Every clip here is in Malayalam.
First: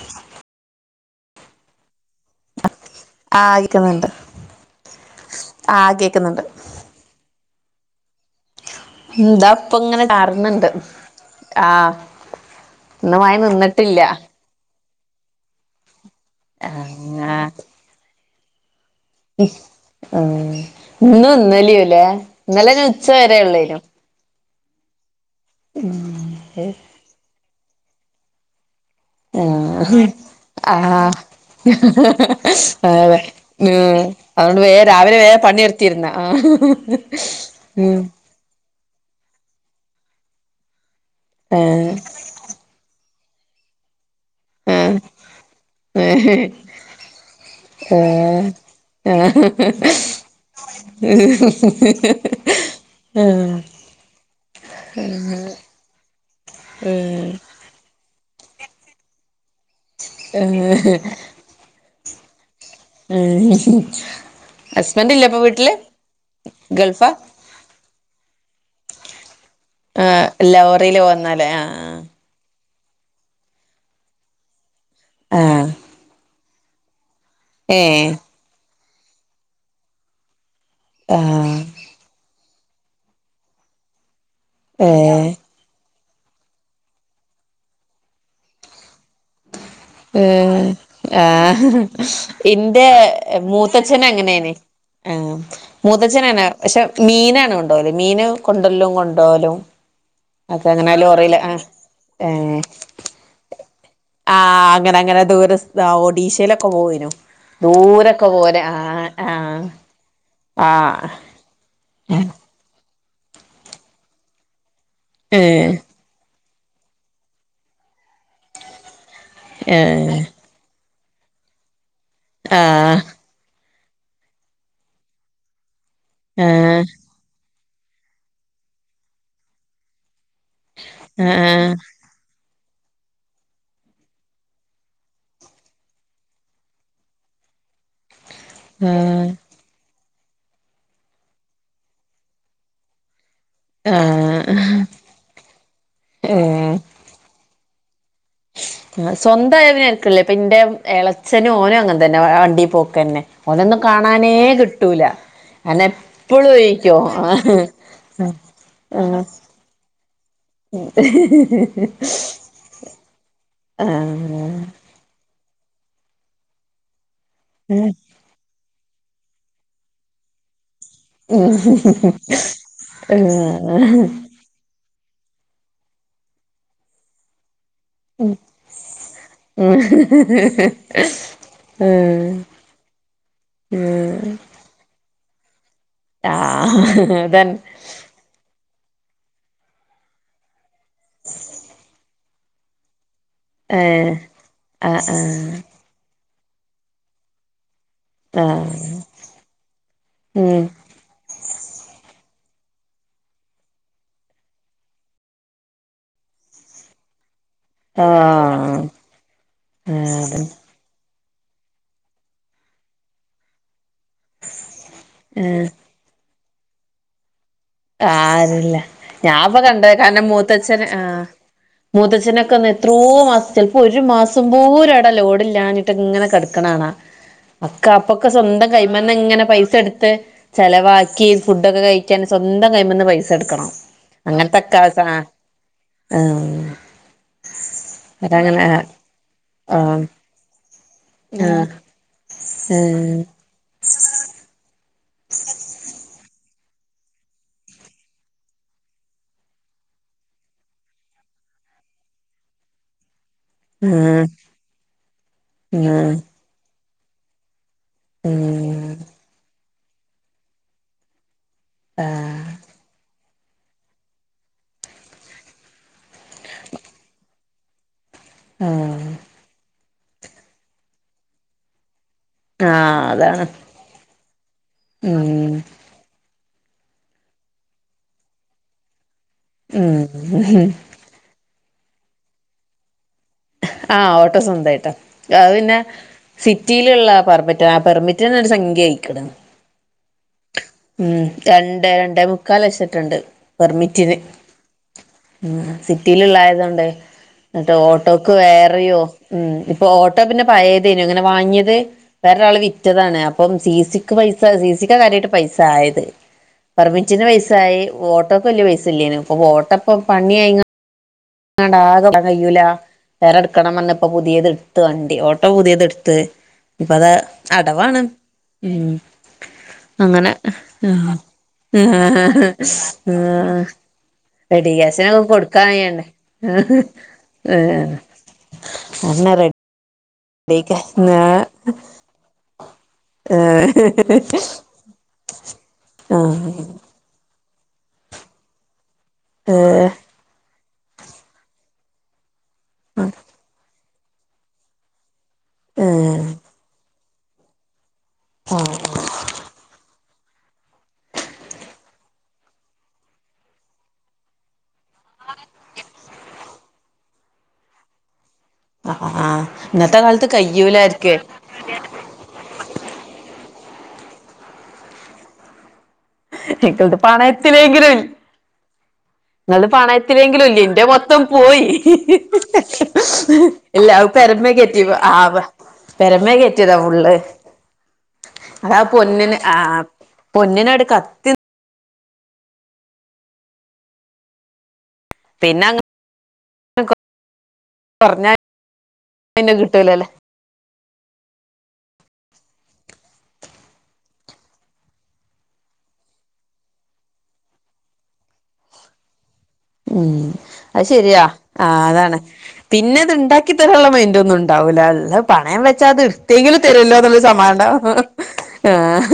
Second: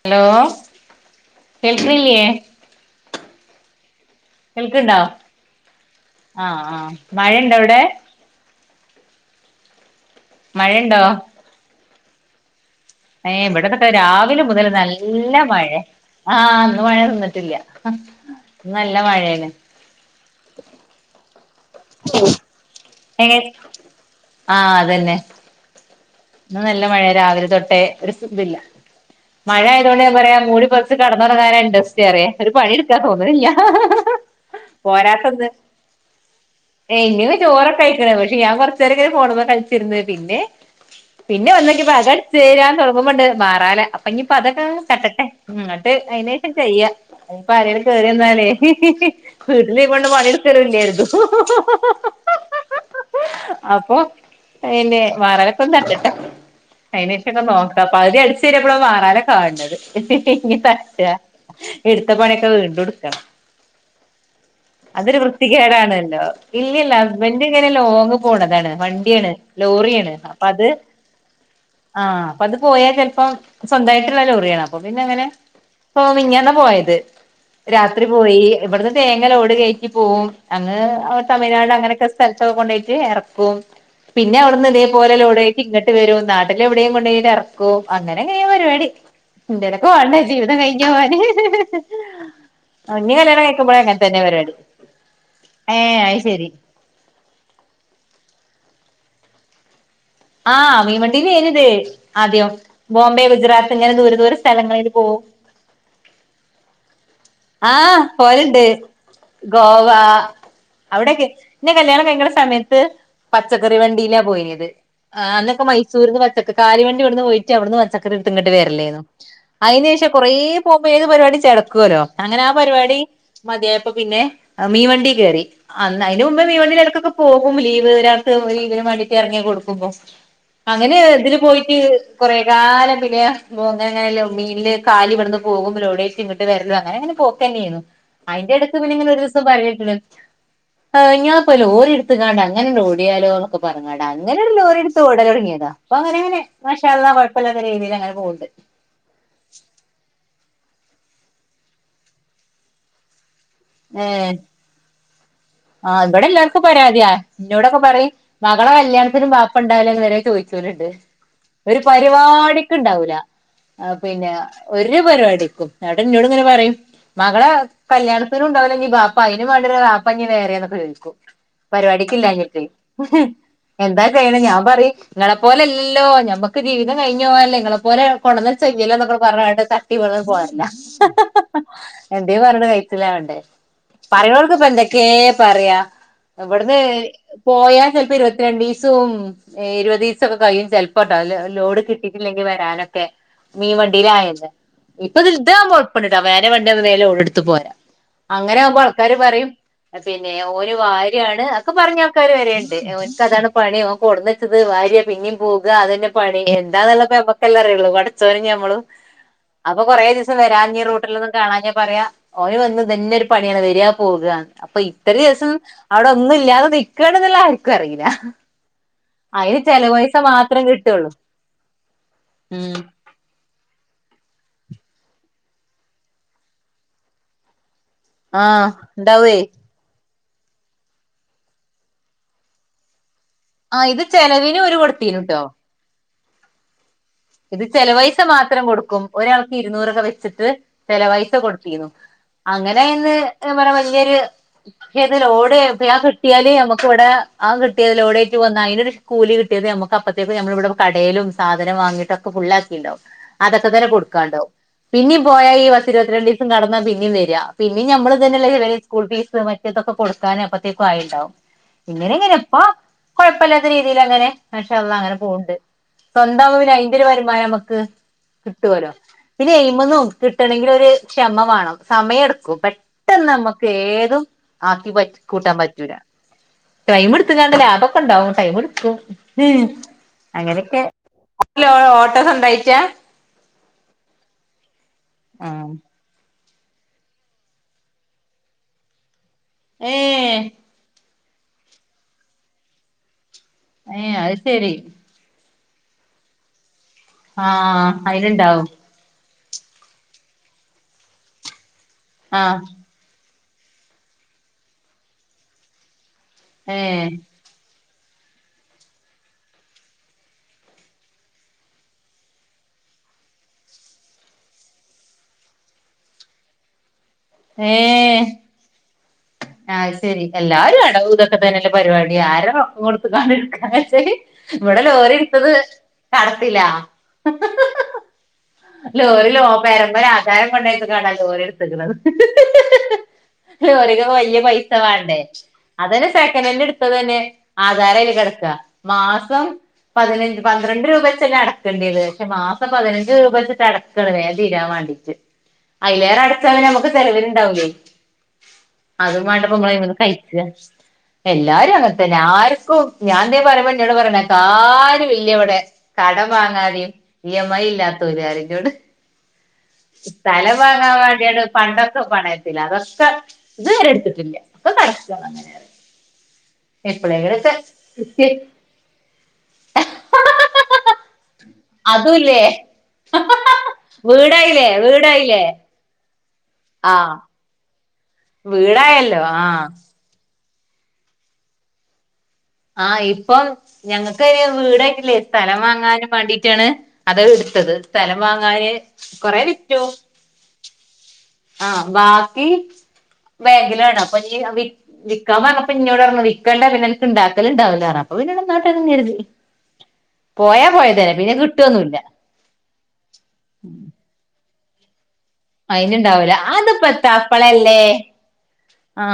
ഹലോ കേൾക്ക്ണില്ല്യേ ആഹ് കിട്ടുന്ന്ണ്ട് കേൾക്ക്ണ്ടോ ആഹ് ആഹ് മഴ ഇണ്ടോ അവടെ? ഉം ദാ ഇപ്പങ്ങനെ ചാറ്ണ് ണ്ട് മഴയുണ്ടോ ആഹ് ഏഹ് ഇവടെക്കെതാ രാവിലെ മുതൽ നല് ഇല്ല മഴ ആ ഇന്ന് മഴ ആ നിന്നിട്ടില്ല നല്ല മഴയാണ് ആ ഇനും ഇന്ലെയും ല്ലേ ഉച്ച വരെ ഉള്ളേനും ആ അതന്നെ ഇന്ന് നല്ല മഴയ രാവിലെ തൊട്ടേ ഒരു സ് തില്ല മഴ ആയതുകൊണ്ട് ഞാൻ പറയാ മൂടി ആ പറ കടന്നറ കാര്ം ഇൻഡസ്റ്റി അറിയ ഒരു ആ പണിയെടുക്കാൻ അതെ തോന്നുന്നില്ല ഉം അതുകൊണ്ട് വേ രാവിലെ വേ പോരാത്തന്ന് പണിയെടുത്തിരുന്ന ആ ഇനി ചോറൊക്കെ ഉം കഴിക്കണ പക്ഷെ ഞാൻ കൊറച്ചര ണ്പോ കളിച്ചിന്ന് പിന്നെ പിന്നെ ആ വന്നക്കി അകം അടിച്ചുവാരാൻ തുടങ്ങുമ്പണ്ട് മാറാല അപ്പ ഇനിപ്പ അതൊക്കെ ആ തട്ടട്ടെ ഇങ്ങോട്ട് അതിനന് ശേഷം ചെയ്യ ഇപ്പൊ ആരയില് കേറി വന്നാല് ആ ആ വീട്ടില് ഈ പെണ്ണ് പണിയെടുക്കൽ ഇല്ലേ കരുതും അപ്പൊ പിന്നെ മാറാലോക്ക ഒന്ന് തട്ടട്ടെ അതിനേഷം ഒക്കെ നോക്കാം പകുതി അടിച്ചുരിപ്പഴാ മാറാല കാണത് ഇനി തട്ടാ ഇടുത്ത പണിയൊക്കെ വീണ്ടും എടുക്കണം ഉം അതൊരു വൃത്തികേടാണല്ലോ ഇല്ലല്ല ഗൾഫാ ഹസ്ബൻന്റ് ഇങ്ങനെ ലോങ്ങ് പോണതാ എന്താണ് വണ്ടിയാണ് ലോറിയാണ് അപ്പൊ അത് ന്നല്ലേ ആ ആ ആഹ് അപ്പൊ അത് പോയാൽ ചിലപ്പോ സ്വന്തമായിട്ടുള്ള ലോറിയാണ് അപ്പൊ പിന്നെ അങ്ങനെ ആഹ് മിനിഞ്ഞാന്ന് പോയത് രാത്രി ഏഹ് പോയി ഇവിടുന്ന് തേങ്ങലോട് കയറ്റി പോവും അങ്ങ് അടെ ആഹ് തമിഴ്നാട് അങ്ങനെയൊക്കെ സ്ഥലത്തൊക്കെ കൊണ്ട പോയിട്ട് ഇറക്കും പിന്നെ അവിടു ഇതുപോലെ ഏഹ് ലോഡ് ഏറ്റും ഇങ്ങോട്ട് നട്ട് വരും നാട്ടിൽെവിടെയും കൊണ്ട ഇറക്കും അങ്ങനെ എങ്ങനെയാ പരിപാടി എന്റെ ഇടൊക്കെ വണ്ട ജീവിതം ഏഹ് കഴിക്കാൻ പോ ആഹ് അ കല്യാണം കഴിക്കുമ്പോഴ അങ്ങനെ തന്നെ അങ്ങനെയ്നി പരിപാടി ആ ഏഹ് അത് മുത്തച്ഛനെണ് ശരി പക്ഷേ മീനാണ് കൊണ്ടാവല് മീന് കൊണ്ടരല്ലും കൊണ്ടോവലും അതെ ആഹ് അങ്ങനൊലും ലോറില്ല ആ മീൻവണ്ടീലേനിത് ആദ്യം ബോംബെ ഗുജറാത്ത് ഇങ്ങനെ ദൂരെ ആ ദൂരെ സ്ഥലങ്ങളിൽ പോവും അങ്ങനെങ്ങനെ ദൂര ഒഡീഷയിലൊക്കെ പോവുനു ആ പോവലുണ്ട് ആഹ് ഗോവ ആഹ് അവിടെൊക്കെ ഇന്നെ കല്യാണം കഴിക്കുന്സമയത്ത് പച്ചക്കറി വണ്ടിയില പോയിത് അന്നൊക്കെ ഏഹ് മൈസൂര് ന്ന് കാലരി വണ്ടി ഇവിടെന്ന് പോയിട്ട് അവിടുന്ന് പച്ചക്കറി എടുത്തിങ്ങിട്ട് വരല്ലേരുന്നു അതിനന് ശേഷം ഏഹ് കൊറേ പോ ഇ ഏത് പരിപാടി ചേടക്കുവല്ലോ അങ്ങനെ ആ പരിപാടി ആഹ് മതിയപ്പ പിന്നെ മീൻവണ്ടി കയറി അന്ന് അതിന് മുമ്പേ മീൻ ആഹ് വണ്ടിയിലെ പോകുംലീവ് ഒരാൾക്ക് ലീവിന് വേണ്ടിയിട്ട് ഇറങ്ങി കൊടുക്കുമ്പോ അങ്ങനെ ഇതില് ആഹ് പോയിട്ട് കൊറെ കാലം പിന്നെ അങ്ങന അങ്ങനല്ലോ മീനില് കാലി ഇവിടന്ന് പോകുമ്പോടേച്ചി ഇങ്ങോട്ട് വരല്ലോ അങ്ങനെ അങ്ങനെ പോ അതിന്റെ അട പിന്നെ ഇങ്ങനെ ഒരു ആഹ് ദിവസം പറഞ്ഞിട്ട്ക്ക്‌ണ് ആ ഞാൻ ലോറിയെടുത്ത് അങ്ങനെ ഓടിയാലോ എന്നൊക്കെ പറഞ്ഞാക്കാ ണ്ട് ആഹ് ലോറിടുത്ത്ഓടല തുടങ്ങിയത ഇപ്പം അങ്ങനെ അങ്ങനെ മാഷാ അള്ളാ കുഴപ്പമില്ലാത്ത രീതിയിൽ അങ്ങന ആ സ്വന്തമായ തരക്കേടില്ല ഇന്റെ എളച്ചനും ഓനും അങ്ങന തന്നെ വണ്ടി പോക്കന്നെ ഓനൊന്നും ഏഹ് കാണാനേ കിട്ടൂല അന ആഹ് ഇവിടെ എപ്പളും എല്ലാർക്കും ഒഴിക്കോ പരാതിയാ ആ എന്നോടൊക്കെ പറയും ആ ചോദിക്കലണ്ട് ഒരു പരിപാടിക്കുണ്ടാവൂല പിന്നെ ആഹ് ഒരു പരിപാടിക്കും ട്ട എന്നന്നോട് ഇങ്ങനെ പറയും മകള കല്യാണത്തിനും ഉണ്ടാവില്ലെീ പാപ്പങ്ങി വേറെന്നൊക്കെ ചോദിക്കു പരിപാടിക്ക് ഇില്ലഞ്ഞിട്ടേ ആഹ് എന്താ ചെയഴണ ഞാൻ പറ നിങ്ങളെ പോലെല്ലോ ഞമ്മക്ക് ജീവിതം കഴഞ്ഞ പോാല്ലെങ്ങളെ പോലെ കൊണ്ടന്ന ച്യല്ല എന്നൊക്കെ പറഞ്ഞട്ട് തട്ടി വ പോില്ല ആഹ് എന്ത പറഞ്ഞ ക സിലാവൂണ്ട് ആഹ് പറയവർക്ക ഇപ്പ എന്തൊ ഏ പറയാ ഇവടെന്നു അതന്നെ പോയാ ചെലപ്പോ ഇരുപത്തിരേണ്ടേച് സും ഇരുപദിവസം ഒക്കെ കഴിയും ചിലപ്പോപ്പട്ടോ അ ലോഡ് കിട്ടിട്ടില്ലെങ്കിൽ വരാനൊക്കെ മീൻവണ്ടിയില ഏഹ് ആയന്ന ആഹ് ഇപ്പൊ ഇത് ആഹ് ഇതാുമ്പോഴപ്പ തവാന വണ്ടിന്ന് വേല ഓടെ എടുത്ത പോരാ അങ്ങനെ ആഹ് ആകുമ്പോ ആൾക്കാര് പറയും പിന്നെ ഓ ഉം വാര്യാണ് ഒക്കെ പറഞ്ഞ ആൾക്കാാര് വരുണ്ട് എനക്ക്താണ് പണി ക്ക് കൊടന്നച്ചത് ഭാര്യ പിന്നെയും പോവുക അതന്നെ പണ എന്താന്നുള്ള പ എക്കല്ലാം അറിയുള്ളൂ പടച്ചഞമ്മള് ആഹ് അപ്പൊ കൊറേ ആഹ് ദിവസം അതന്നെ വരാ കാണാഞാ പറയാ ഓന് വന്ന തന്നെ ഒരു പണിയാണ് വരിയാ പോക അപ്പൊ ഇത്ര ദിവസം അവിടെ ഒന്നും ഇല്ലാതെ നിെക്കുകണ എന്നുള്ള ആും ആര്ല്ല ഞാൻപ്പൊ കണ്ടത് ചെലവൈസ കാരണം മാത്രം മൂത്തച്ഛന് ആ കിട്ടുള്ളൂ മൂത്തച്ഛനൊക്കെ ഒന്ന് ഉം എത്രോ മ ഇൊ ഒരു മാസം പോര അട ലോഡില്ലാഞ്ഞിട്ട് ഇങ്ങനെ കിടക്കണണാ അക്ക അപ്പൊക്കെ സ്വന്തം ആഹ് കൈ്മറി ഇണ്ടാവേ ഇങ്ങനെ പൈസ എടുത്ത് ചെിലവാക്കി ഫുഡൊക്കെ കഴിക്കാൻ സ്വന്തം കഴമന്ന് പൈസ എടുക്കണം ആഹ് ഇത് ചെലവിന് അങ്ങനത്തെൊക്കെ ഓര് കൊടുത്തീനുട്ടോ ഇത് ചെില പൈസ മാത്രം കൊടുക്കും ഒരാൾക്ക് ഇരുുന്നൂറൊക്കെ ആഹ് വെച്ചിട്ട് ചെല പൈസ ആഹ് കൊടുത്തിരുന്നു അങ്ങനെന്ന് എ പറയാ വലിയൊരു പക്ഷേതില ഓടെ ആ കിട്ടിയല് നമുക്ക് ഇവിടെ ആ കിട്ടിയതിൽ ഓടെ ആ് വന്നാ അയിൊ ഒരു കൂി കിട്ടിയത് നമു അപ്പഴത്തേക്ക നമ്മളിവിടെ കടയിലുംാനം വങ്ങിട്ട് ൊക്കെ ഫുാക്കി ഉണ്ടാവും അതൊക്കെ തന്ന കൊടുക്കാണ്ടാവും പിന്നും പോയാ ഈസ ആഹ് ആഹ് ഇരുപത്തി ആഹ് രണ്ട് ദിവസം കടന്നാന്നെ പിന്ന വക പിന്ന നമ്മള് തന്നെള്ള ചില ഉം സ്കൂൾ ഫീസ് മറ്റതൊക്കെ കൊടുക്കാനൻ അപ്പഴത്തേക്കും ആയല്ലോ ആഹ് എങ്ങനെങ്ങന ആഹ് അപ്പാ കുഴപ്പമില്ലാത്ത രീതിയിൽ അങ്ങനെ പക്ഷെള്ള അങ്ങനെ പോകണ്ട് സ്വന്തംമാന ഇൊരു വരുമാനം നമുക്ക് കിട്ടുവല്ലോ ആഹ് പിന്നെ എയി്മന്ന് കിട്ടണെങ്കിൽഒരു ക്ഷമ വേണോ സമയമെടുക്കും പെട്ടെന്ന് അതാണ് നമ്മുക്ക് ഏതും ആക്കി ഉം കൂട്ടാൻ പറ്റൂല ടൈം എടുക്ക ലാഭൊക്കെ ഉണ്ടാവും ടൈം എടുക്കും ഉ ഉം അങ്ങനൊക്കെ ല്ല ഓട്ടോസ് ഉണ്ടായിച്ചാ ആഹ് ഓട്ടോ സ്വന്തായിട്ടാ ആഹ് പിന്നെ സിറ്റിയിലുള്ള പെർമിറ്റ് ആ പെർമിറ്റിന്ന ഒരു സംഖ്യയയിക്കിുന്നു ഏ ഉം രണ്ടേ രണ്ടേ മുക്കാൽ വച്ചിട്ടുണ്ട് ഏ അത് ശരി ഉ സിറ്റിയിലള്ളായതൊണ്ട് എന്നിട്ട് ആഹ് ഓട്ടോക്ക് അയിലുണ്ടാവും വേറെയോ ഉം ഇപ്പൊ ഓട്ടോ പിന്നെ പയതേനു അങ്ങനെ വാങ്ങിയത് വേറൊരാൾ ആഹ് വിറ്റതാണ് അപ്പം സി സിക്ക് പൈസ സി സിക്ക് കാര്യമായിട്ട് പൈസ ആയത് ഏ പെർമിറ്റിന് പൈസ ആയി വഓട്ടോൊക്കെ വലിയ പൈസ ഇല്ലേന് ഇപ്പൊ വോട്ടപ്പ പണി ആയ ആണ്ടാ ആക കയൂല വേറെ എടുക്കണം വഞ്ഞ ഇപ്പ പുതിയത് എടുത്ത് വണ്ടി ഓട്ടോ പുതിയത് എടുത്ത് ഇപ്പൊ അത അടവാണ് ഏ ഉം ആഹ് ശരി അങ്ങനെ എല്ലാരും അടവും ഇതൊക്കെ തന്നെയല്ലേ ഏ പരിപാടി ആരാ റൊക്കം കൊടുത്ത് കാണ്ട് എടുക്കാച്ചാല് ആ ഇവിടെ ലോറി വെഡഗാസിനൊക്കെ എടുത്തത് കൊടുക്കാൻണ്ടേ കടത്തിലാ അണ രഡ യ പണ്ടയത്ത കാ ഓഎടുക്കുന്നത് ഏഹ് ഓല്ക്ക് വലിയ പൈസ വേണ്ടേ അതല്ലെ സെക്കൻഡ് ആഹ് ഹാൻഡ് എടുത്തത് തന്നെ ആധാരയില് കെടക്ക മാസം ഏഹ് പതിനഞ്ച് പന്ത്രണ്ട് രൂപ വച്ചല്ലെ അടക്കേണ്ടത് പക്ഷെ മാസം പതിനഞ്ച് രൂപ വച്ചിട്ട് അടക്കാണ് വേം തീരാൻ വാണ്ടീട്ട് അതിലേറെ ഏഹ് അടച്ചാല് ഞമക്ക് ചെലവിനുണ്ടാവുലേ ആഹ് അതും മാണ്ടപ്പോ മളവെടുന്ന് കഴി ക്കാ എല്ലാരും അങ്ങനത്തന്നെ ആർക്കും ഞാൻ ന്തേ പറയുമ്പോ എന്നോട് പറയണേക്കാ ആർ ക്കില്ലവിടെ കടം വാങ്ങാതെയും ഇയ്യമ്മയ് ഇല്ലാത്തവരാരും ലോട് ആഹ് ഇന്നത്തെ കാലത്ത് സ്ഥലം വാങ്ങാൻ കയ്യൂലാര്ക്കേ വേണ്ട്യാലും പണ്ടൊക്കെ പണയത്തില അതൊക്കെ ഇത്വരെടുത്തിട്ടില്ല ഒക്കെ കെടക്ക അങ്ങനെറയാ റ്റിക്കൾട്ട് പണയത്തിലെങ്കിലും ണ്ട് ഇങ്ങൾടെ പണയത്തിലെങ്കിലും ഇല്ലേ ന്റെ മൊത്തം പോയി അതുല്ലേ എല്ലാം പെരമെ വീടായില്ലേ കേറ്റിവ ആവ വീടായില്ലേ പെരമേ കേറ്റിയതാ ഫുള്ള് ആഹ് അതാ പൊന്നിന് ആഹ് പൊന്നിന് അട് കത്തി ആഹ് ഇപ്പൊ ഞങ്ങക്ക് അയ്ന് വീടായ് ല്യേ. സ്ഥലം പിന്നെ അങ്ങനെ വാങ്ങാനും വണ്ടീട്ടാണ് അത് ഇട്ത്തത് സ്ഥലം കുറഞ്ഞ വാങ്ങാന് കൊറെ പിന്നെ വിറ്റു കിട്ടൂലല്ലേ ആഹ് ബാക്കി ബേങ്കിലാണ് അപ്പോ ഞി വി വിക്കാൻ പറഞ്ഞപ്പ ഇന്നോട് പറഞ്ഞു വിക്കണ്ട പിന്നെ ഇൻക്ക് ഇണ്ടാക്ക ക്കല് ഇണ്ടാക്കലിണ്ടാവില്ലാറഞ്ഞ് അപ്പോ പിന്നെ ഇവിനോട്ടെ ന്ന് കരുതി ഉം പോയാ അത് പോയതന്നെ ശെരിയാ പിന്നെ ആഹ് കിട്ടൊന്നുല്ല അതാണ് പിന്നെ അത് ഇണ്ടാക്കി തരാളള മൈൻഡൊന്നും ഉ ണ്ടാവൂല അല്ലം പണയം വെച്ചാ അത് അയിന്ണ്ടാവൂല ഇടുത്തെങ്കിലും തരുല്ലോ അതിപ്പത്താ ന്നുള്ളരു സമാനണ്ടാവും അപ്പളല്ലേ ആഹ്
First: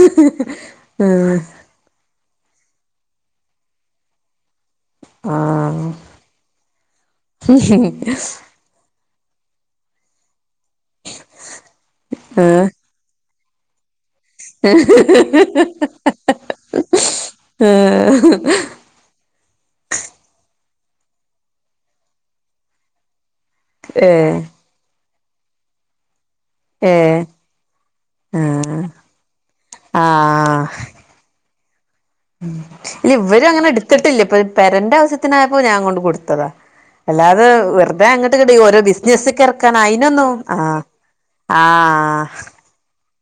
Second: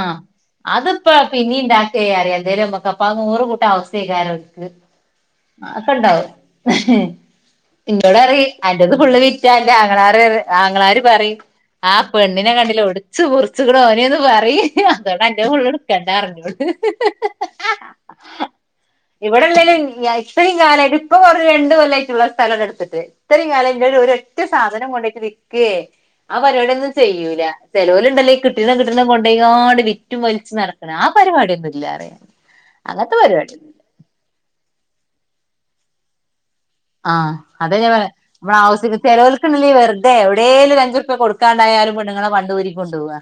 അപ്പനിണ്ടാക്കെറയും എന്തേലും മ്മക്ക് അപ്പ നൂറുകൂട്ടം അവസ്ഥേ [unintelligible] ആ [unintelligible] വിറ്റ ന്റെ ആങ്ങളാര് ആങ്ങളാര് പറയും ആ പെണ്ണിനെ ആ കണ്ടിലെ ഒടിച്ച് മുറിച്ച്ക്ക്ണ് ഓനെ പറയും അതോണ്ട് അൻ്റെ ഫുള്ള് ഇടുക്കണ്ട പറഞ്ഞോള് ഇവടെല്ലേലും ഞ ഇത്രയും കാലായിട്ട് ഇപ്പോ കൊറെ രണ്ട് കൊല്ലായിട്ടുള്ളു ആ സ്ഥലംങ്ങ് എടുത്തിട്ട് ഇത്രയും കാലം എൻ്റെരു ഒരു ഏ ഒരൊറ്റ സാധനം കൊണ്ടയിട്ട് വിക്കേ ആ പരിപാടിന്നും ഏ ഏ ചെയ്യൂല ചെലോലുണ്ടല്ലോ ഈ കിട്ടുന്ന ആഹ് കിട്ടുന്ന കൊണ്ടയോണ്ട് വിറ്റും വലിച്ചു നടക്കണെ ആ പരിപാടിന്നും ഇ ഉം ഇല്ല ഇവരും അങ്ങനെ എടുത്തിട്ടില്ല ഇപ്പോ പെരന്റെ ആവശ്യത്തിനായപ്പോ ഞാൻ കൊണ്ട് കൊടുത്തതാ ആഹ് അല്ലാതെ അതെ ഞാ വെറുതെ പറഞ്ഞേ അങ്ങട്ട് ഇങ്ങട്ട് മ്മടെ ഓരോ ആവസ്യക്ക് ബിസിനസ്ക്ക് ചെലോൽക്ക്ണ്ടല്ലോ ഇറക്കാൻ ഈ വെറ്തെ അയിനൊന്നും എവിടെലും ആഹ് ഒരഞ്ചു റുപ്പ കൊടുക്കാണ്ടായ യാലും ആഹ് പെണ്ണുങ്ങടെ പണ്ടം ഊരി കൊണ്ടവാ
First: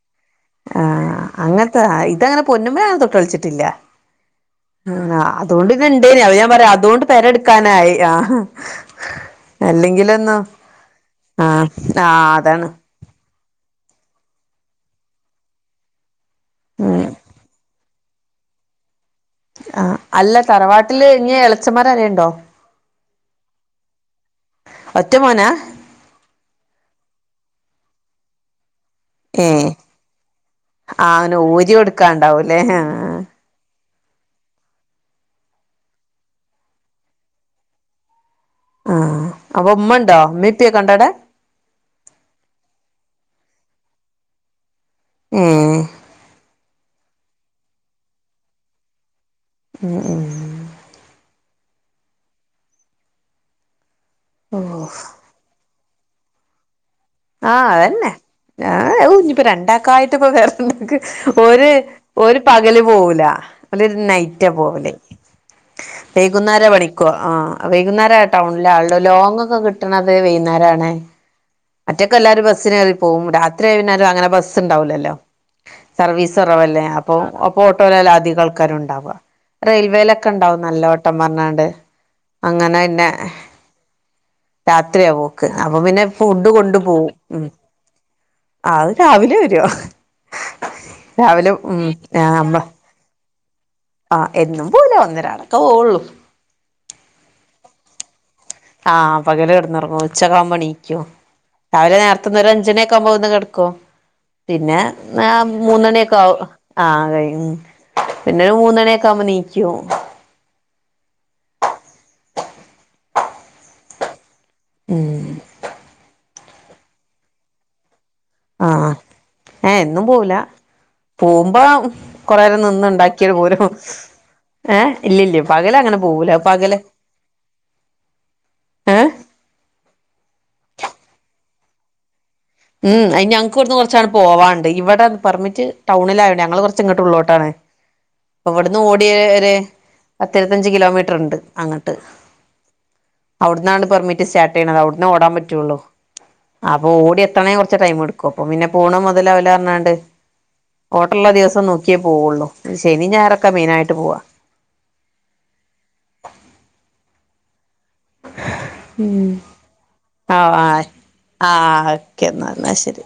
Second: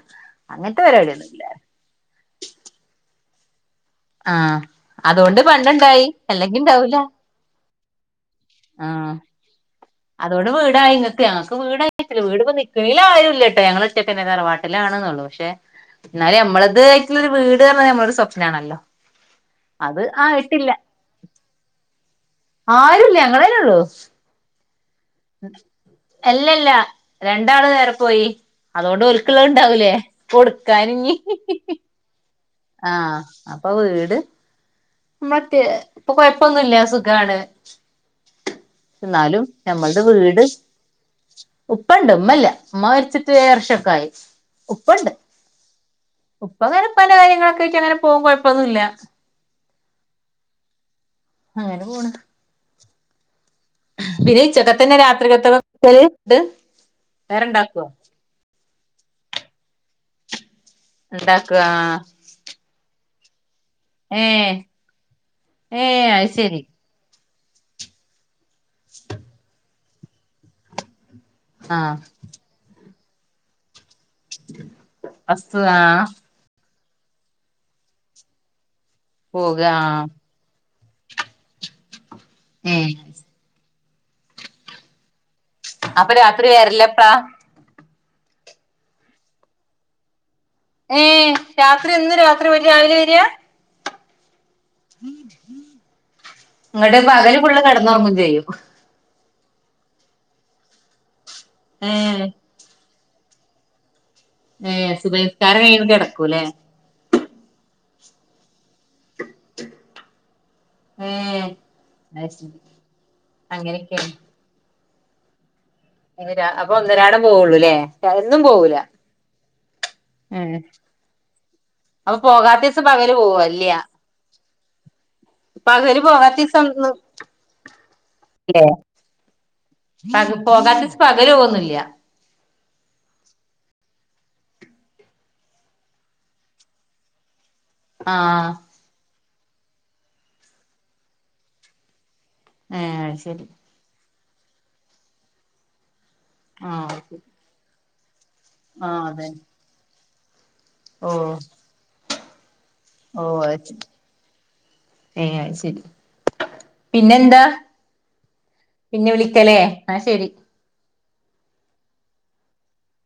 ആഹ് അങ്ങനത്തെ ആ ഇതങ്ങനെ പൊന്നുമേ ആഹ്‌ തൊട്ട് കളിച്ചിട്ടില്ല ആഹ് ആഹ് അതോണ്ട് പണ്ടണ്ടായി ഇതിണ്ടേനിം അപ്പ ഞാൻ അല്ലെങ്കി പറയും ഇണ്ടാവൂല അതോണ്ട് പെരെടുക്കാനായി ആഹ് ആഹ് അല്ലെങ്കിലൊന്നും അതോണ്ട് വീടായി ഇങ്ങക്ക് ഞങ്ങക്ക് ആഹ് വീടായിട്ടില്ല ആഹ് വീട് പ്പ അതാണ് നിക്കണേലും [unintelligible] ഞങ്ങളൊറ്റക്കെന്നെ തറവാട്ടിലാണെന്നുള്ളു പഷേ എന്നാലും ഞമ്മളത് ഉം ആയിട്ടുള്ളൊരു വീട് പറഞ്ഞ ഞമ്മടെ ഒരു സ്വപ്നാണല്ലോ ആഹ് അത് അല്ല ആയിട്ടില്ല തറവാട്ടില് ഇനി ഇളച്ചമാരാരേലുംണ്ടോ ആരുല്ല ഞങ്ങളന്നെ ഉള്ളു ഒറ്റ മോനാ അല്ല ല്ലാ രണ്ടാള് വേറെ പോയി അതുകൊണ്ട് ഓല്ക്കുള്ളത് ഏഹ് ഇണ്ടാവൂലേ ആഹ് കൊടുക്കാനിഞ്ഞി- അങ്ങനെ ഊരി കൊടുക്കാണ്ടാവൂലേ ആഹ് അപ്പൊ വീട്- മറ്റേ ഇപ്പൊ കൊഴപ്പൊന്നുല്ല സുഖാണ് ആഹ് എന്നാലും അപ്പൊ ഞമ്മളുടെ ഉമ്മണ്ടോ വീട് ഉമ്മേം ഉപ്പേക്കെ ഉണ്ടോ അവിടെ ഉപ്പ ഉണ്ട് ഉമ്മല്ല ഉമ്മ മരച്ചിട്ട് ഏഴ് വർഷം ക്കായി ഉപ്പണ്ട് ഏഹ് ഉപ്പ വരും ഉപ്പാന്റെ കാര്യങ്ങളൊക്കെ ആയിട്ട് അങ്ങനെ പോവും കൊഴപ്പൊന്നുല്ല ഉം ഉം അങ്ങനെ പോണ് പിന്നെ ഓഹ് ഉച്ചക്കത്തന്നെ രാത്രിലേക്ക് ഉണ്ട് ആഹ് അത് തന്നെ ഞ്ഞി ഇപ്പോ രണ്ടാക്കയായിട്ട് വെ - എന്ക്ക് ഉണ്ടാക്ക ഒരു ആഹ് ഒരു പകല് പോവൂല അവന് നൈറ്റാ ഏഹ് പോവല ഏഹ് അത് ശരി വൈകുന്നേരം പാടിക്കോ ആഹ് വൈകുന്നേര ടൗണില ആളുടെ ലോങ്ങൊക്കെ കിട്ടണത് വൈകുന്നേരം ആണ് ആഹ് മറ്റൊക്കെ എല്ലാവരും ബസ്സിന് കേറി പോവും രാത്രിയതിനാല- അങ്ങനെ ബസ്ണ്ടാവോല്ലലോ ബസ് ആഹ് സർവീസ് കൊറവല്ലേ അപ്പോ ഓട്ടോയിലല്ലാധിക ആൾക്കാരും ഉണ്ടാവുക പോക ആഹ് റെയിൽവേയിലൊക്കെ ഉണ്ടാവും നല്ല വെ - ട്ടം പറഞ്ഞണ്ട് അങ്ങനെ ഏഹ് പിന്നെ രാത്രിയാകോ അപ്പൊ പിന്നെ രാത്രി ഫുഡ് കൊണ്ട് പോവും വരലെപ്പളാ ഉം അത് രാവിലെ വരോ ഏഹ് രാവിലെ ഉം രാത്രി ഇന്ന് രാത്രി അമ്മ പോയിട്ട് രാവിലെ വരാ ആഹ് എന്നും പോവില്ല ഒന്നിരാടംക്കെയുള്ളു പള് കടന്നോർമ്മയും ചെയ്യും [unintelligible] ആഹ് പകല് കെടന്നുറങ്ങും ഉച്ചക്കവുമ്പണീക്കോ ഏ രാവിലെ നേരത്തന്ന അഞ്ചിനേ- പോക കിടക്കോ ഏ പിന്നെ സുബഹിസ്കാരം കഴിയുമ്പോ മൂന്നണിയൊക്കെ കിടക്കൂല്ലേ ആകുമ്പോ ആ - ഉം പിന്നെരു മൂന്നണ്യൊക്കാവുമ്പോ നീക്ക്യും. അയ് ശെരി അങ്ങനെക്കെണ്. ഉം അപ്പൊന്നരാടം പോവൊള്ളൂല്ലേ ആഹ് ഇപ്പം കൊറെരം നിന്ന്ണ്ടാക്ക്യാട് പോവ പോരും. ഇല്ല ഏഹ് ഇല്ലില്ല പകല ങ്ങനെ പോവൂല പകല ല്ലേ പക പോകാത്ത് പകലോവൊന്നില്ല. ഉം അയ്ന് ഞങ്ങക്ക് വട്ന്ന് കൊർച്ചണ്ട് പോവാണ്ട്. ഇവടെ പെർമിറ്റ് ടൗണിലായോണ്ടെ ഞങ്ങള് കൊർച്ച് ഇങ്ങട്ട് ഉള്ളോട്ടാണ്. ആഹ് പ്പ ഇവട്ന്ന് ഓട്യാ ഒര് പത്തിരുപത്തഞ്ച് കിലോമീറ്ററ്ണ്ട് അങ്ങട്ട്. ഏഹ് അത് ശെരി. ടിസ്റ്റാട്ടെയ്യ്ണത് അവട്ന്ന് ഓടാം പറ്റൊള്ളൂ. ആഹ് അയ് ശെരി. ച്ച ടൈമ്ട്ക്കും അപ്പൊ പിന്നെ പോണെ മൊതലാ വൂലാർഞ്ഞാണ്ട്. ഓ ഓട്ടള്ള ദിവസം നോക്ക്യേ പോവൊള്ളൂ. ശനിം ഓ ഞായറൊക്കെ അത് ശരി മെയ്നായിട്ട് പോവാ. പിന്നെ ന്താ പിന്നെ വിളിക്കലേ ന്ന ശെരി. ആഹ് ഓക്കെന്ന എന്നാ ശെരി.